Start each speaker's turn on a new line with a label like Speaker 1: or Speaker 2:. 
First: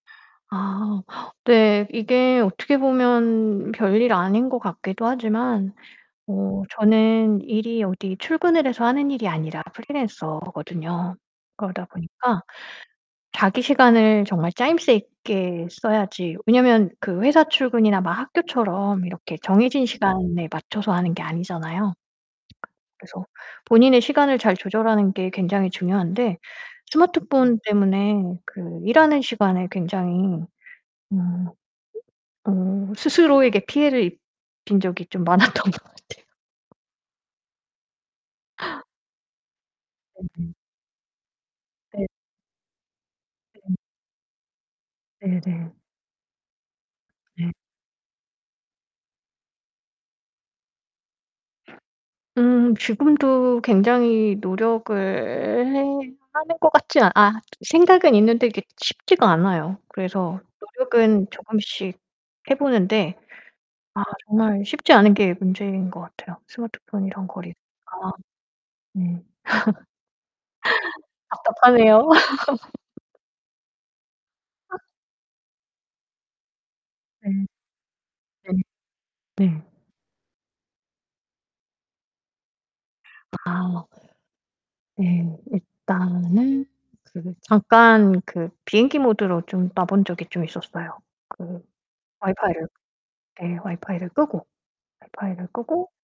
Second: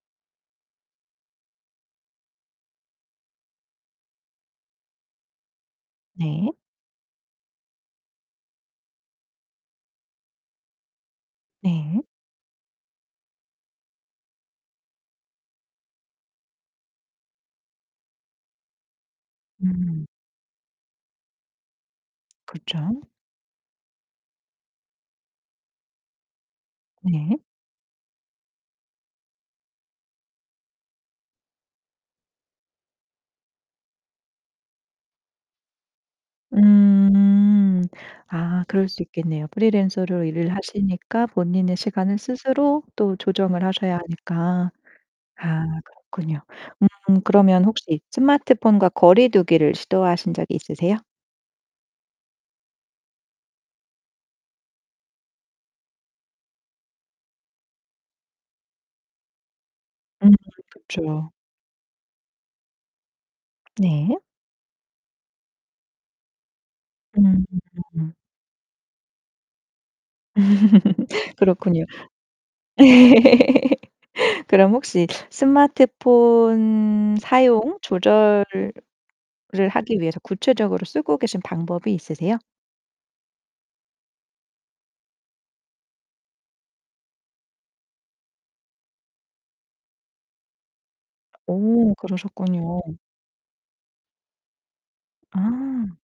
Speaker 1: 아 네. 이게 어떻게 보면 별일 아닌 것 같기도 하지만
Speaker 2: 네.
Speaker 1: 어 저는 일이 어디 출근을 해서 하는 일이 아니라 프리랜서거든요. 그러다
Speaker 2: 네.
Speaker 1: 보니까 자기 시간을 정말 짜임새 있게 써야지 왜냐면 그 회사 출근이나 막 학교처럼 이렇게 정해진
Speaker 2: 음.
Speaker 1: 시간에 맞춰서 하는 게 아니잖아요.
Speaker 2: 그쵸.
Speaker 1: 그래서 본인의 시간을 잘 조절하는 게 굉장히 중요한데,
Speaker 2: 네.
Speaker 1: 스마트폰 때문에 그 일하는 시간에 굉장히 음 어 스스로에게 피해를 입힌 적이 좀 많았던 것 같아요.
Speaker 2: 음. 아 그럴 수 있겠네요. 프리랜서로 일을
Speaker 1: [unintelligible]
Speaker 2: 하시니까 본인의
Speaker 1: 네.
Speaker 2: 시간을 스스로 또 조정을
Speaker 1: 음.
Speaker 2: 하셔야 하니까
Speaker 1: 네
Speaker 2: 아
Speaker 1: 네.
Speaker 2: 그렇군요. 음.
Speaker 1: 네.
Speaker 2: 그러면 혹시 스마트폰과 거리 두기를 시도하신 적이 있으세요?
Speaker 1: 음 지금도 굉장히 노력을 해 하는 것 같지 아 생각은 있는데 그게 쉽지가 않아요.
Speaker 2: 음
Speaker 1: 그래서 노력은
Speaker 2: 그쵸.
Speaker 1: 조금씩 해보는데 아
Speaker 2: 네.
Speaker 1: 정말 쉽지 않은 게 문제인 것 같아요. 스마트폰이랑 거리
Speaker 2: 음.
Speaker 1: 아. 네.
Speaker 2: 그렇군요.
Speaker 1: 답답하네요.
Speaker 2: 그럼 혹시 스마트폰
Speaker 1: 네.
Speaker 2: 사용
Speaker 1: 네.
Speaker 2: 조절을 을
Speaker 1: 네.
Speaker 2: 하기 위해서 구체적으로 쓰고 계신 방법이 있으세요?
Speaker 1: 아. 네. 일단은 그 잠깐 그 비행기 모드로 좀 놔본 적이 좀 있었어요. 그
Speaker 2: 오,
Speaker 1: 와이파이를
Speaker 2: 그러셨군요.
Speaker 1: 네 와이파이를 끄고 와이파이를 끄고
Speaker 2: 아.